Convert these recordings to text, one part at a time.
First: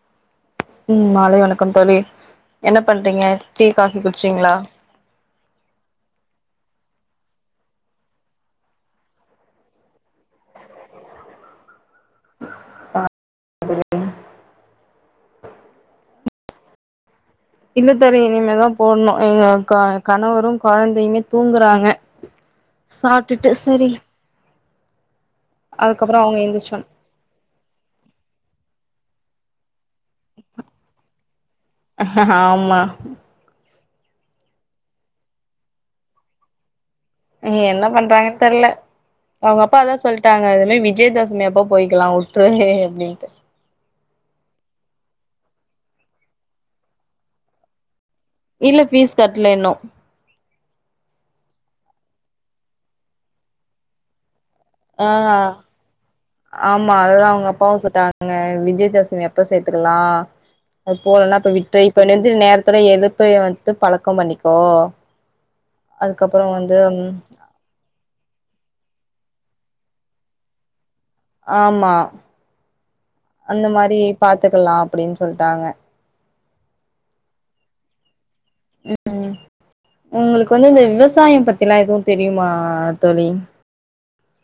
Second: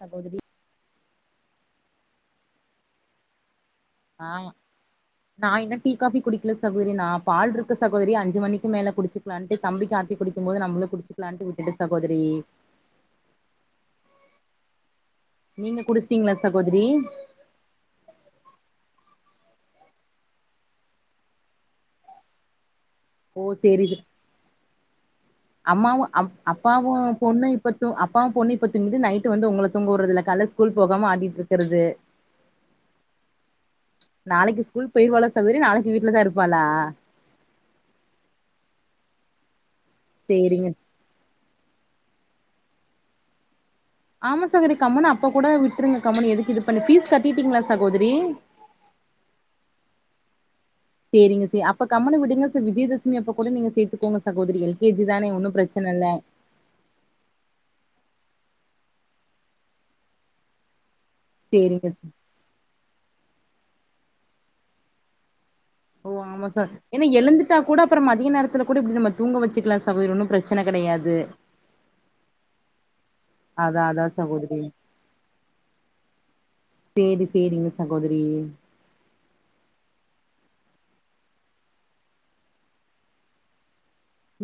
சகோதரி உம் மாலை வணக்கம் தோழி என்ன பண்றீங்க டீ காபி குடிச்சீங்களா நான் இன்னு டீ காபி குடிக்கல சகோதரி நா பால் இருக்கு சகோதரி அஞ்சு மணிக்கு மேல குடிச்சுக்கலான்ட்டு தம்பிக்கு ஆத்தி குடிக்கும் போது நம்மளும் குடிச்சிக்கலான்ட்டு விட்டுட்டே சகோதரி ஆ சகோதரி நீங்க குடிச்சிட்டீங்களா சகோதரி இல்ல தோழி இனிமேதா போடணு எ கணவரு கொழந்தையுமே தூங்குறாங்க ஓ சாப்ட்டுட்டு சேரி சரி அம்மாவு அதுக்கப்புறோ அப் அவங்க எந்திரிச்சோன் அப்பாவு பொண்ணு இப்ப தூங் அப்பாவு பொண்ணு இப்ப தூங்கிட்டு நைட்டு வந்து உங்கள தூங்க வுடுறதல கால்ல ஸ்கூல் போகாம ஆடிட்டு இருக்கறது ஆமா நாளைக்கு ஸ்கூல் போயிர்வால சகோதரி நாளைக்கு வீட்ல தா இருப்பாளா இவங்க என்ன பண்றாங்கன் தெர்ல அவங்க அப்பா அதா சொல்ட்டாங்க சேரிங்க இனிமே விஜயதசமி அப்போ போயிக்கலா உட்ரு நீ அப்டின்ட்டு ஆமா சகோதரி கம்முனு அப்ப கூட விட்டுருங்க கம்னு எதுக்கு இது பண்ணி ஃபீஸ் கட்டிட்டீங்களா சகோதரி இல்ல ஃபீஸ் கட்ல இன்னு சேரிங்க சேரி அப்ப கம்முனு விடுங்க சார் விஜயதசமி அப்ப கூட நீங்க சேத்துக்கோங்க சகோதரிகளே கேஜி தானே ஒன்னு ஆ பிரச்சன இல்ல ஆமா அததா அவங்க அப்பாவு சொல்ட்டாங்க விஜயதசமி அப்ப சேத்துக்கலா அது போலனா இப்ப விட்டுரு சேரிங்க இப்ப நெந்திரிக்கற நேர இப்பத எழுப்ப வந்துட்டு பழக்கோ பண்ணிக்கோ அதுக்கப்பறோ வந்து விட்டா கூட அப்புற மதிய நேரத்துல கூட இப்டி நம்ம தூங்க வச்சுக்கலா சகோதரி ஒன்னு பிரச்சன கெடையாது ஆமா அந்த அதா மாரி அதா சகோதரி பாத்துக்கலா அப்டின்னு சொல்ட்டாங்க சேரி சேரிங்க சகோதரி ம் உங்களுக்கு வந்து இந்த விவசாயம் பத்திலா எதூ தெரியுமா தோழி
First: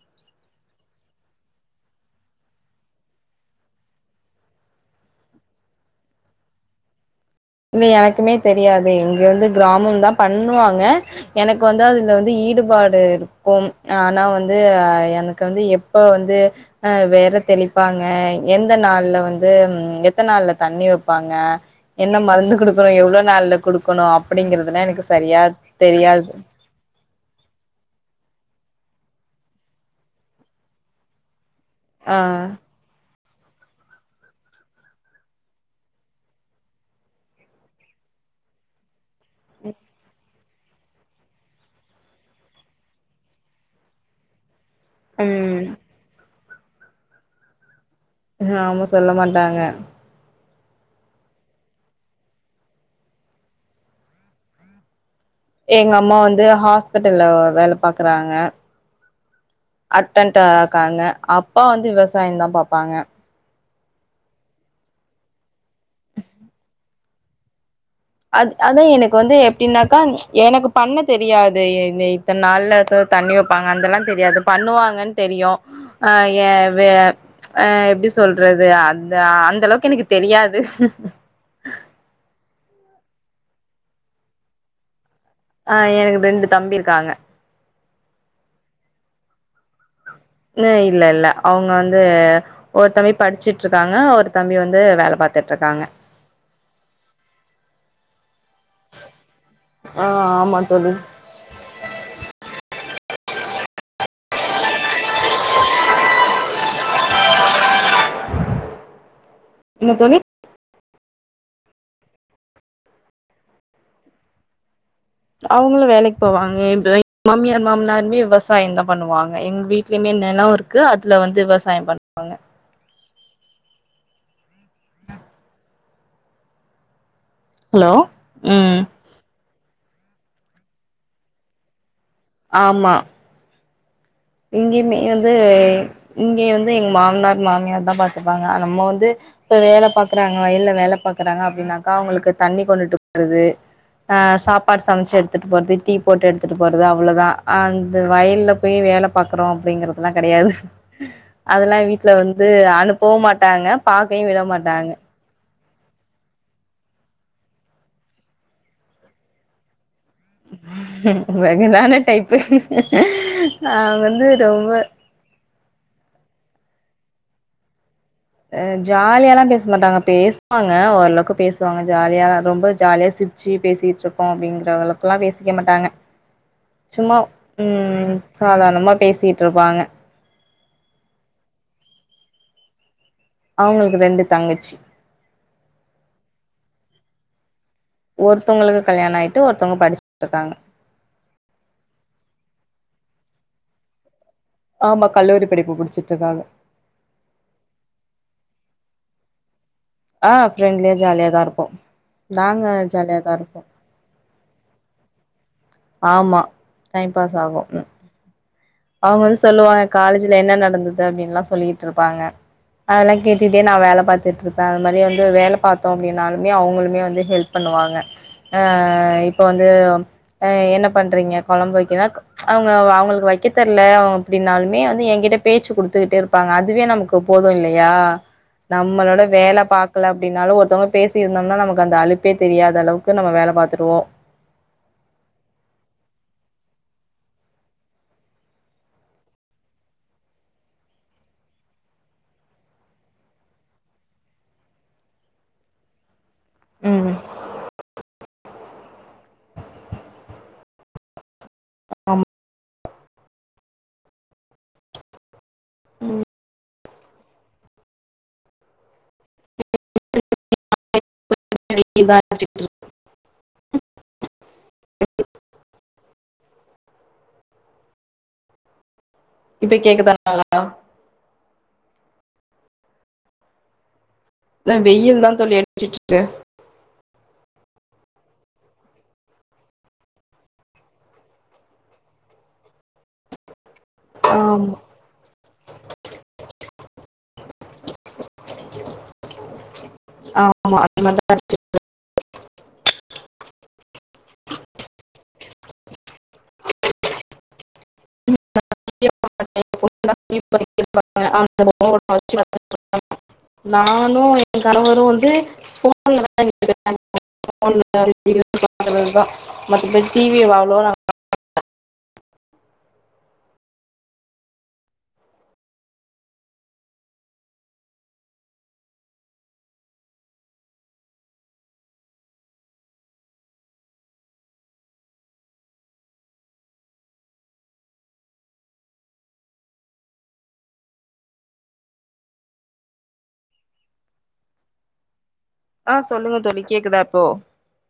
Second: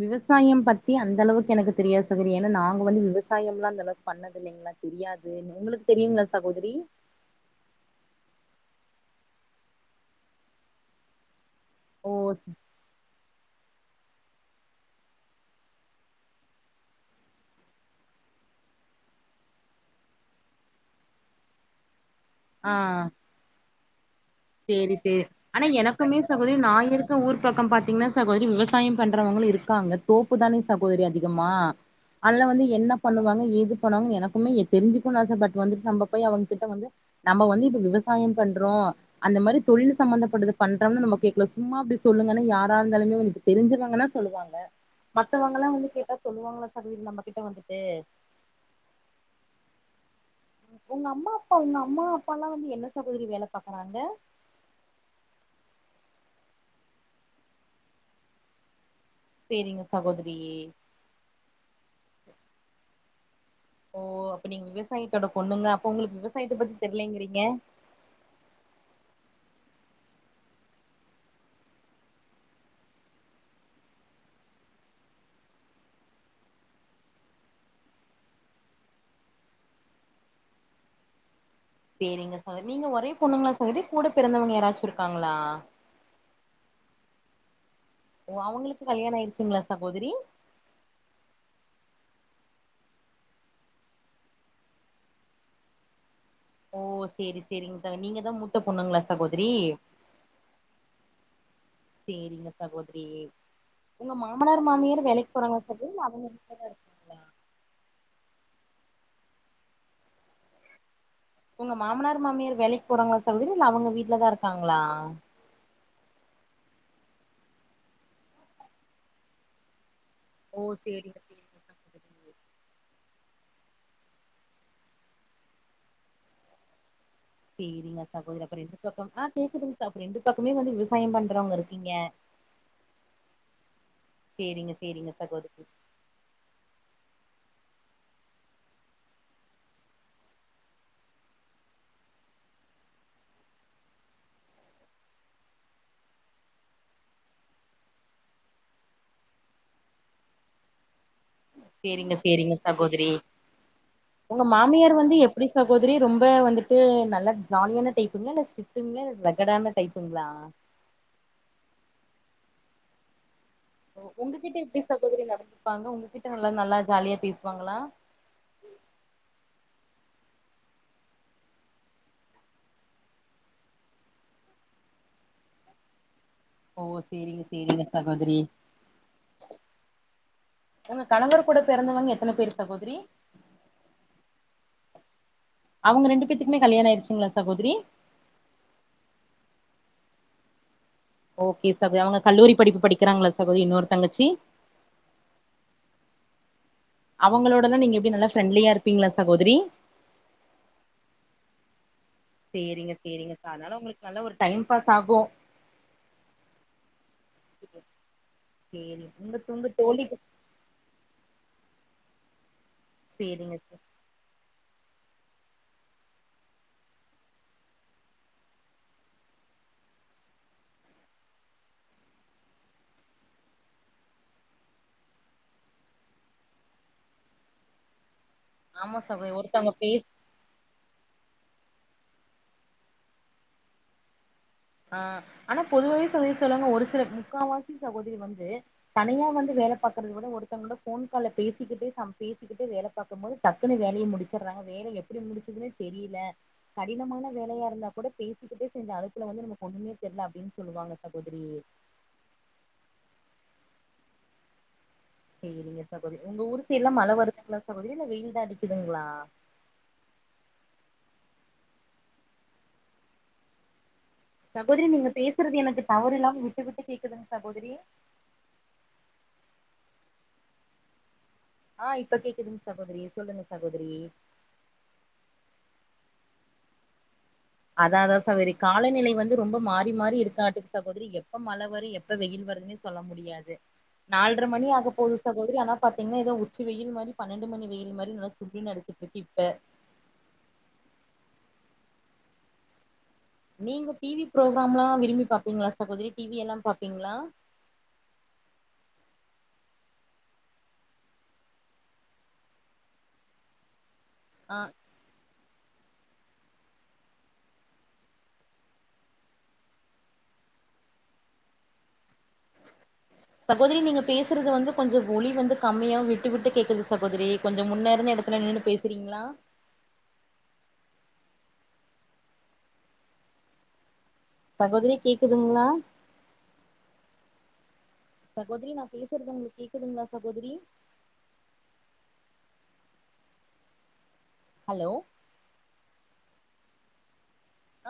விவசாயம் பத்தி அந்த அளவுக்கு எனக்கு தெரியாது சகோதரி என்ன நாங்க வந்து விவசாயம்ல்லா அந்தளவுக்கு பண்ண தில்லைங்களா தெரியாது உங்ளுக்கு தெரியுங்களா சகோதரி இல்ல எனக்குமே தெரியாதே இங்க வந்து கிராமம் தா பண்ணுவாங்க எனக்கு வந்து ஓ அதுல வந்து ஈடுபாடு இரு கும் ஆனா வந்து அ எனக்கு வந்து எப்ப வந்து அ வெற தெளிப்பாங்க எந்த நாள்ல வந்து எத்தன் நாள்ல தண்ணி வப்பாங்க என்ன மருந்து ஆ குடுக்கணு எவ்ளோ நாள்ல குடுக்கணு அப் சேரி சேரி ஆனா எனக்குமே சகோதரி நாயிர் க்க ஊர் பக்கம் பாத்தீங்கனா சகோதரி விவசாயம் பண்றவங்களு இருக்காங்க தோப்பு தானே சகோதரி அதிகமா ஆ அதுல வந்து என்ன பண்ணுவாங்க ஏது பண்ணுவாங்கனு எனக்குமே எ தெரிஞ்சுக்கனுன்னு ஆச பட் வந்துட்டு நம்ம போயி அவங்க கிட்ட வந்து நம்ம வந்து இப்ப விவசாயம் பண்றோ அந்த மாரி தொழில்ல சம்பந்தப்பட்டது பண்றோம்னு நமக்கு கேக்கலா சும்மா அப்டி சொல்லுங்கன்னா யாரா இருந்தாலுமே ஒரு தெரிஞ்சவங்கன்னா சொல்லுவாங்க மத்தவங்கல்லா ம் வந்து கேட்டா சொல்லுவாங்களா சகோதரி நம்ம கிட்ட வந்துட்டு ம் ஆமா சொல்ல மாட்டாங்க உங்க அம்மா அப்பா உங்க அம்மா அப்பால்லா வந்து என்ன சகோதரி வேல பாக்கறாங்க எங்க அம்மா வந்து ஹாஸ்பிட்டல்ல வேல பாக்கறாங்க சேரிங்க சகோதரி அட்டன்ட்டா இருக்காங்க அப்பா வந்து விவசாயந்தா பாப்பாங்க ஓ அப்ப நீங்க விவசாயத்தோட பொண்ணுங்க அப்போ உங்ளுக்கு விவசாயத்தப் பத்தி தெரியிலேங்கிறீங்க அது அதா எனக்கு வந்து எப்பிடின்னாக்கா எனக்கு பண்ணத் தெரியாது எந்த த நாள்ல தண்ணி வப்பாங்க அதுல்லா தெரியாது பண்ணுவாங்கன்னு தெரியு ஆ ஏ வே அ எப்டி சொல்றது அந்த அந்த அளவுக்கு எனக்குத் தெரியாது சேரிங்க சகோகதி நீங்க ஒரே பொண்ணுங்களா சகோதரி கூடப் பிறந்தவங்க யாராச்சு இருக்காங்களா ஆ எனக்கு ரெண்டு தம்பி இருக்காங்க ஓ அவங்ளுக்கு கல்யாண ஆயிருச்சுங்களா சகோதரி ம் இல்ல இல்ல அவங்க வந்து ஒரு தம்பி படுசிட்டு இருக்காங்க ஒரு தம்பி வந்து வேல பாத்துட் இருக்காங்க ஓ சேரி சேரிங்க ச நீங்க தா மூத்த பொண்ணுங்ளா சகோதரி ஆ ஆமா தோழி சேரிங்க சகோதரி உங்க மாமனார் மாமியார் வேலைக்கு போறாங்ளா சகோத்ரி இல்ல அவுங்க [inaudible] என்ன தோழி உங்க மாமனார் மாமியார் வேலைக்கு போறாங்ளா சகோதரி இல்ல அவுங்க வீட்லதா இருக்காங்ளா அவுங்களு வேலைக்கு போவாங்க [inaudible] மாமியார் மாமனாருமே விவசாயந் தா பண்ணுவாங்க எங் வீட்லய்மே என்ன எல்லாவு ஓ இருக்கு சேரிங்க அதுல வந்து சேரிங்க விவசாயம் சகோதரி பண்ணுவாங்க ஹலோ சேரிங்க சகோதரி அப்ப ரெண்டு ம் பக்கம் ஆ கேக்குதுங்க சகோரி ரெண்டு பக்கமே வந்து விவசாயம் பண்றவங்க இருக்கீங்க ஆமா சேரிங்க இங்கேயுமே சேரிங்க வந்து சகோதரி இங்கேயு வந்து எங்க மாமனார் மாமியார் தா பாத்துப்பாங்க அ நம்ம வந்து இப்ப வேல பாக்குறாங்க வயல்ல வேல பாக்குறாங்க அப்டின்னாக்கா அவுங்களுக்கு தண்ணி கொண்டுட்டுப் போறது அ சாப்பாடு சமச்சு எடுத்துட்டு போறது டீ போட்டு எடுத்துட்டு போறது அவ்ளோதா அந்த வயல்ல போய் வேல பாக்குறோ அப்டிங்கிறதுலா கெடையாது அதெல்லா வீட்ல சேரிங்க வந்து சேரிங்க சகோதரி அனுப்பவு மாட்டாங்க பாக்கையி விட உங்க மாட்டாங்க மாமியார் வந்து எப்டி சகோதரி ரொம்ப வந்துட்டு நல்லா ஜாலியான டைப்புங்ளா இல்ல ஸ்டிட்டுங்ளா இல்ல ரகடான டைப்புங்ளா ரகடான டைப்பு அவங்க ஒ வந்து உங்ககிட்ட ரொம்ப எப்டி சகோதரி நடந்துப்பாங்க உங்ககிட்ட நல்லா நல்லா ஜாலியா பேசுவாங்களா அ ஜாலியாலா பேச மாட்டாங்க பேசுவாங்க ஓரளவுக்கு பேசுவாங்க ஜாலியா ரொம்ப ஜாலியா சிருச் ச்சி பேசிட்ருக்கோ அப்டிங்குற அளவுக்குலா பேசிக்க மாட்டாங்க ஓ சும்மா சேரிங்க சேரிங்க ம் சகோதரி சாதார்ணமா பேசிட்ருப்பாங்க உங்க கணவர் கூட பெறந்தவங்க எத்தன பேர் சகோதரி அவுங்களுக்கு ரெண்டு தங்கச்சி அவுங்க ரெண்டு பேத்துக்குமே கல்யாணொ ஆயிர்ச்சுங்ளா சகோதரி ஒருத்தவுங்களுக்கு கல்யாணொ ஆகிட்டு ஒருத்தவுங்க படுச்சுட்டு இருக்காங்க ஓகே சகோரி அவுங்க கல்லூரி படிப்பு படிக்றாங்ளா சகோத்ரி இன்னொரு தங்கச்சி ஆமா கல்லூரி படிப்பு முடுச்சுட் இருக்காங்க அவுங்களோடெல்லா நீங்க எப்டி நல்லா ஃப்ரெண்ட்லியா இருப்பீங்ளா சகோதிரி ஆ ஃப்ரெண்ட்லியே ஜாலியா தா இருப்போ நாங்க ஜாலியா தா இருப்போ நல்லா ஒரு டைம் பாஸ் ஆகு ஆமா டைம் பாஸ் ஆகு சேரி அவுங்க வந்து உங்க உங்க சொல்லுவாங்க தோழி காலேஜ்ல என்ன நடந்தது அப்டின்லா சொல்லிகிட்டு இருப்பாங்க அதெல்லா சேரிங்க கேட்டுட்டே நா சிஸ் வேல பாத்துட்டு இருப் பே அது மாரி வந்து வேல பாத்தோ அப்டின்னாலுமே அவுங்களுமே வந்து ஹெல்ப் பண்ணுவாங்க அ இப்போ வந்து அ என்ன பண்றீங்க கொழம்பு வக்கென்னா அவுங்க அவுங்களுக் வக்கெ தெர்ல அப்டின்னாலுமே வந்து என்கிட்ட பேச்சு குடுத்துகிட்டே இருப்பாங்க அதுவே நமக்கு போது இல்லையா ஆமா நம்மளோட சகோ வேல ஒருத்தவங்க பேஸ் பாக்கல அப் டினாலு ஒருத்தவங்க பேசி இருந்தோம்னா நமக்கு அந்த அழுப்பே தெரியாத அளவுக்கு நம்ம வேல பாத்துருவோ ஆ ஆனா பொதுவாவே சகோத்ரி சொல்லுவாங்க ஒரு சில முக்கா வாசி சகோதிரி வந்து தனியா வந்து வேல பாக்றத விட ஒருத்தவங்ளொட போன் கால்ல பேசிக்கிட்டு சம் பேசிக்கிட்டு வேல பாக்கும் போது டக்குன்னு வேலய முடுச்சட்றாங்க வேல எப்புடி முடுச்சதுனே தெரிய்ல ம் கடினமான வேலையா இருந்தா கொட பேசிக்கிட்டே செஞ்ச அழுப்புல வந்து நம்ம ஒன்னுமே தெர்ல அப்டின்னு சொல்லுவாங்க சகோதிரி ஆமா சேரிங்க சகோதரி உங்க ஊருசைட்லா மழ வருதுங்ளா சகோதரி இல்ல வெயில்தா அடிக்குதுங்ளா வெயில் தா அடிச்சிட்ருக் சகோதரி நீங்க பேசுறது எனக்கு டவரு இல்லாம விட்டு விட்டு கேக்குதுங் சகோதரி இப்ப கேக்குதா நல்லா ஆ இப்ப கேக்குதுங் சகோதரி சொல்லுங்க சகோதரி த வெயில் தா தோழி அடிச்சிட்ருக்கு அத அததா சகோதரி காலநிலை வந்து ரொம்ப மாறி மாறி இருக்காட்டுக்கு சகோதரி எப்ப மழ வரு எப்ப வெயில் வருதுன் னு சொல்ல முடியாது நால்ட்ற மணி ஆமா ஆக போது சகோதரி ஆனா பாத்தீங்னா எதோ உச்சி வெயில் மாரி பன்னெண்டு மணி வெயில் மாரி நல்ல சுர்ருனு அடிச்சுட்ருக்கு இப்ப ஆமா அது மாரிதா அடிச்சுட்ருக்கு நீங்க டி வி புரோக்ராம்லா விரும்பி பாப்பீங்ளா சகோதிரி டி வி எல்லா பாப்பீங்ளா [unintelligible] நானு ஆ என் கணவரு வந்து ஃபோன் [unintelligible] மத்தபடி டி வி வாங்னோன் அவ் சகோதிரி நீங்க பேசுறது வந்து கொஞ்ச ஒலி வந்து கம்மியா விட்டு விட்டு கேக்குது சகோதிரி கொஞ்ச முன்னே இருந்த இடத்துல நின்னு பேசுறீங்ளா சகோதிரி கேக்குதுங்ளா சகோதிரி நா பேசுற்து உங்ளுக் கேக்குதுங்ளா சகோதிரி அலோ ஆ சொல்லுங்க தோழி கேக்குதா இப்போ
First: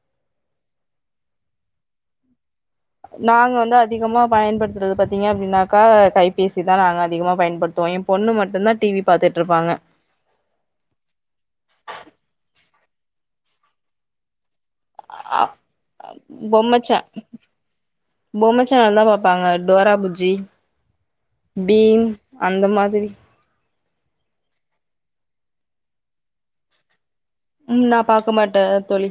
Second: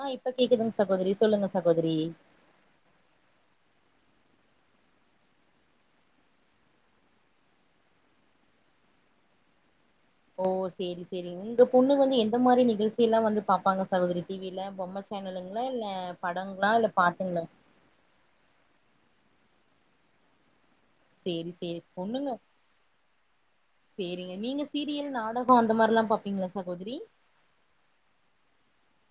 ஆ இப்ப கேக்குதுங் சகோதரி சொல்லுங்க சகோதரி நாங்க வந்து அதிகமா பயன்படுத்துறது பாத்தீங்க அப்டின்னாக்கா கைபேசி தா நாங்க அதிகமா பயன்படுத்துவோ எ பொண்ணு மட்டுந்தா டி வி பாத்துட்ருப்பாங்க ஓ சேரி சேரி உங்க பொண்ணு வந்து எந்த மாரி நிகழ்ச்சிலா வந்து பாப்பாங்க சகோதரி டி வி யில பொம்ம சேனலுங்ளா இல்ல படங்ளா பொம்ம இல்ல சே பாட்டுங்ளா பொம்ம சேனல் தா பாப்பாங்க டோரா புஜ்ஜி சேரி சேரி பீம் பொண்ணுங்க அந்த மாதிரி சேரிங்க நீங்க சீரியல் நாடகோ அந்த மார்லா பாப்பீங்ளா சகோதரி ம் நா பாக்க மாட்ட தோழி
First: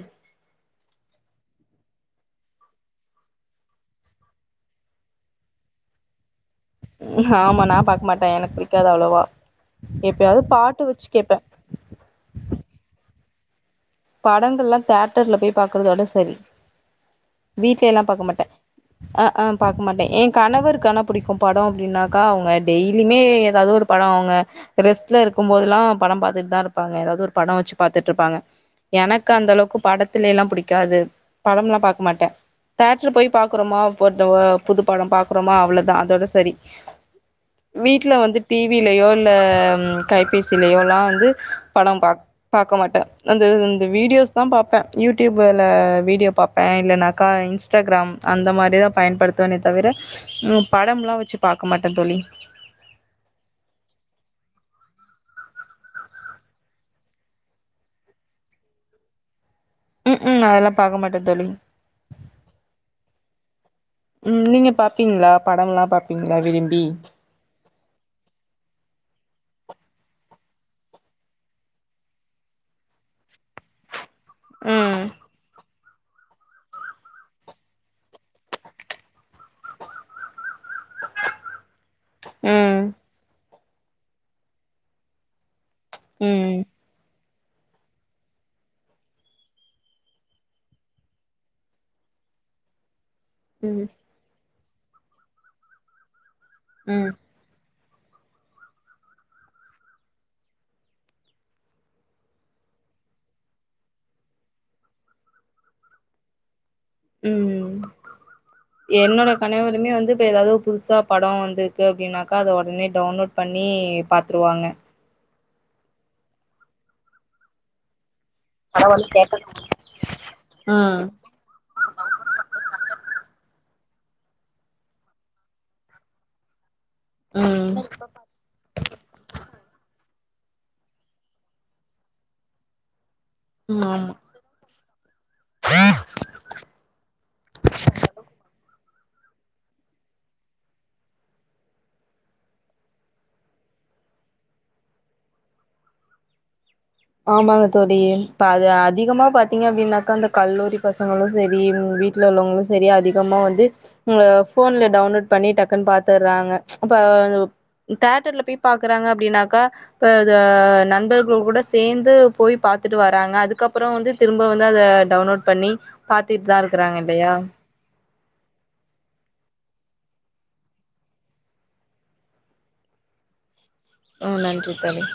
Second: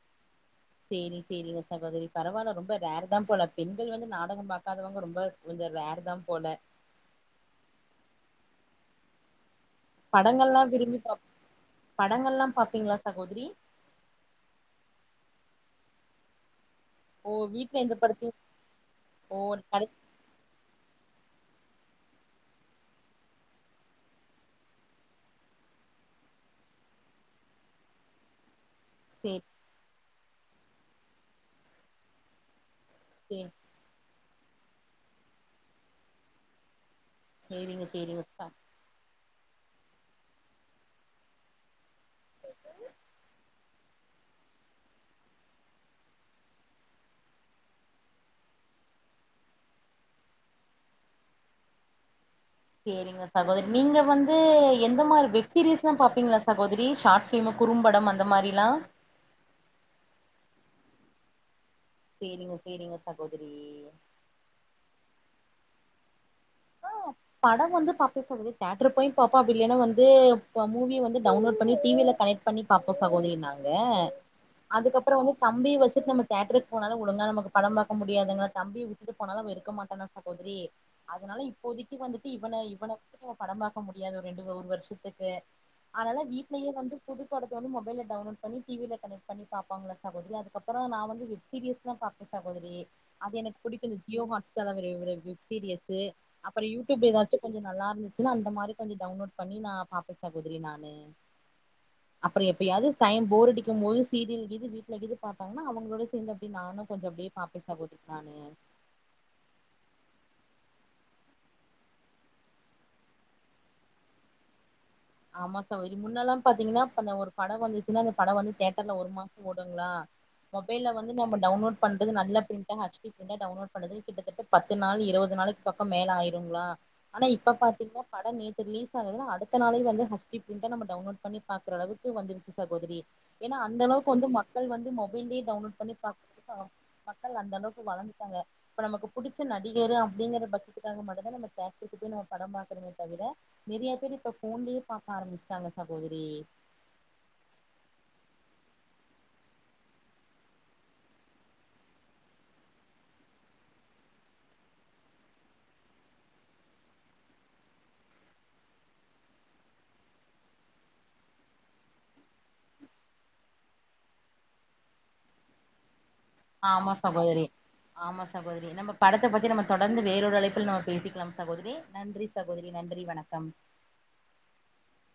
சேரி சேரிங்க சகோதரி பரவால்ல ரொம்ப ரேரு தா போல பெண்கள் வந்து நாடகம் பாக்காதவங்க ரொம்ப கொஞ்ச ரேர் தா போல ஆமா நா பாக்க மாட்டே எனக் புடிக்காது அவ்ளோவா எப்பயாது படங்கள்லா பாட்டு விரும்பி வச்சு பாப் கேப்பே படங்கள்லா பாப்பீங்ளா சகோதரி படங்கள்லா தேட்டர்ல போய் பாக்குறதோட செரி ஓ வீட்ல எந்த வீட்லேலா பாக்க படத்தையு மாட்டே அ ஓ ஆ பாக்க கடை மாட்டே ஏ கணவர்கு ஆன புடிக்கு படோ அப்டினாக்கா அவுங்க டெய்லிமே ஏதாது ஒரு படோ அவுங்க ரெஸ்ட்ல இருக்குபோதுலா படம் பாத்துட் தா இருப்பாங்க ஏதாது ஒரு பட வச்சு பாத்துட்ருப்பாங்க எனக்கு சேரி அந்தளவுக்கு படத்திலெலா புடிக்காது படம்லா பாக்க மாட்டே தேட்ரு போய் சேரி பாக்குறோமா போத்த ஒ புது படம் பாக்குறோமா அவ்ளதா அதோட செரி சேரிங்க வீட்ல சேரிங்க வந்து டி வி லேயோ இல்ல கைபேசிலேயோலா வந்து படோ பாக் பாக்க மாட்டே அந்தது இந் த வீடியோஸ் தா பாப்பே யூடியூபுல வீடியோ பாப்பே இல்லனாக்கா இன்ஸ்டாகிராம் அந்த மாரிதா பயன்படுத்துவேனே தவிர உ படம்லா வச்சு பாக்க மாட்டே தோழி சேரிங்க சகோதரி நீங்க வந்து எந்த மார் வெப்சீரிஸ்தா பாப்பிங்ளா சகோதரி ஷார்ட் பிலிமு குறும்படம் அந்த மாரிலா உஉம் அதெல்லா பாக்க மாட்டே தோழி சேரிங்கோ கேரிங்கோ சகோதரி ம் நீங்க பாப்பிங்ளா படல்லா பாப்பிங்ளா விரும்பி படொ வந்து பாப்பே சகோதரி தேட்டர் போய் பாப்பா அப்பிடி என வந்து அ மூவி வந்து டவ்ன்லோட் பண்ணி டிவில கனெட் பண்ணி பாப்போ சகோதரி நாங்க ம் அதுக்கப்றொ வந்து தம்பி வச்சிட் நம்ம தேட்ருக் போனாலு ஒழுங்கா நமக்கு படம் பாக்க முடியாதுங்க தம்பிய விட்டுட்டு போனாலு அவ் வெருக்க மாட்டா தா சகோதரி னால இப்போதிக்கு வந்துட்டு இவன ம் இவன [unintelligible] படம் பாக்க முடியாது ஒ ரெண்டுவொ ஒரு வர்ஷத்துக்கு அனால ம் வீட்லேயே வந்து புதுப்படத்த வந்து மொபைல டவ்ன்லோட் பண்ணி டிவில கனட் பண்ணி பாப்பாங்கல்ல சகோதரி அதுக்கப்பறோ நா வந்து வித் சீரியஸ்லா பாப்பே சகோதரி அது எனக்கு ம் புடிக்கு இந்த ஜியோ ஹாட்ஸ் [unintelligible] வ்யுப்சீரியஸு அப்பறு யூட்யூப் ம் எதாச்சு கொஞ்சொ நல்லாருந்ச்சுன்னா அந்த மாரி கொஞ்சு டவ்ன்லோட் பண்ணி நா பாப்பே சகோதரி நானு அப்ற எப்பயாது சய்ம் போர் அடிக்கும் போது சீரியல் கீது வீட்ல கீது பாப்பாங்னா அவங்களோடே சேந்து அப்டி நானு கொஞ்சொ அப்டியே பாப்பே ம் சகோதரி நானு என்னோட கனவருமே வந்து இப்போ ஏதாது புதுசா படொ வந்துர்க்கு அப்டின்னாக்கா அத ஒடனே டவ்ன்லோட் பண்ணி பாத்துருவாங்க ஆமா சகோரி முன்னல்லா பாத்திங்கின்னாப் ப அந்த ஒரு பட வந்துச்சுன்னா அந்த பட வந்து தேட்டர்ல பரவால்ல ஒரு மாசோ ஓடுங்ளா மொபைல ம் வந்து நம்ம டவ்ன்லோட் பண்றது நல்ல ப்ரிண்ட்டா ஹச் டி ப்ரிண்ட்டா டவ்ன்லோட் பன்னது கிட்டத்தட்ட பத்து நாள் இருவது நாளுக்கு பக்கம் மேல ஆய்ருங்ளா ஆனா இப்ப ம் ம் பாத்திங்னா பட நேத்து ரிலீஸ் ஆகுதுலா அடுத்த நாளே இவெ ஹச் டி ப்ரிண்ட்டா நம்ம டவ்ன்லோட் பண்ணி பாக்ற அளவுக்கு வந்துருச்சு சகோதரி ஏனா அந்த ஆமா அளவுக்கு வந்து மா க்கள் வந்து மொபைல்யே டவ்ன்லோட் பண்ணி பாக் ஆ மக்கள் அந்த அளவுக்கு வளந்துட்டாங்க இப்ப நமக்கு புடிச்ச நடிகரு அப்டிங்கிற பச்சத்துக்காக மட்டுந்தா நம்ம தேட்டருக்கு போய் நம் படம் பாக்றமே தவிர நிறையா பேர் இப்ப ஃபோன்லியே பாக்க ஆரம்பிச்டாங்க சகோதரி ஆமாங்க தொடின் பாது அதிகமா பாத்திங்க அப்டின்னாக்கா அந்த கல்லூரி பசங்களு சரி இவ் வீட் ல உள்ளவங்களு சரி அதிகமா வந்து ன்ல ஃபோன்ல டவ்ன்லோட் பண்ணி டக்குன் பாத்துர்றாங்க அப்ப ரு தேட்டர்ல போய் பாக்குறாங்க அப்டின்னாக்கா ப தா நண்பர்கள் கூடஸ் சேந்து போய் பாத்துட்டு வராங்க அதுக்கப்றோ வந்து திரும்ப வந்து அத டவ்ன்லோட் பண்ணி பாத்திட் தா ஆமா இருக்றாங்க இல்லையா சகோதரி ஆமா சகோதரி நம்ம படத்த பத்தி நம்ம தொடந்து வேறொரு அழைப்பில் நா பேசிக்லாம் சகோதரி நன்றி சகோதரி நன்றி வணக்கம் ஓ நன்றி தோழி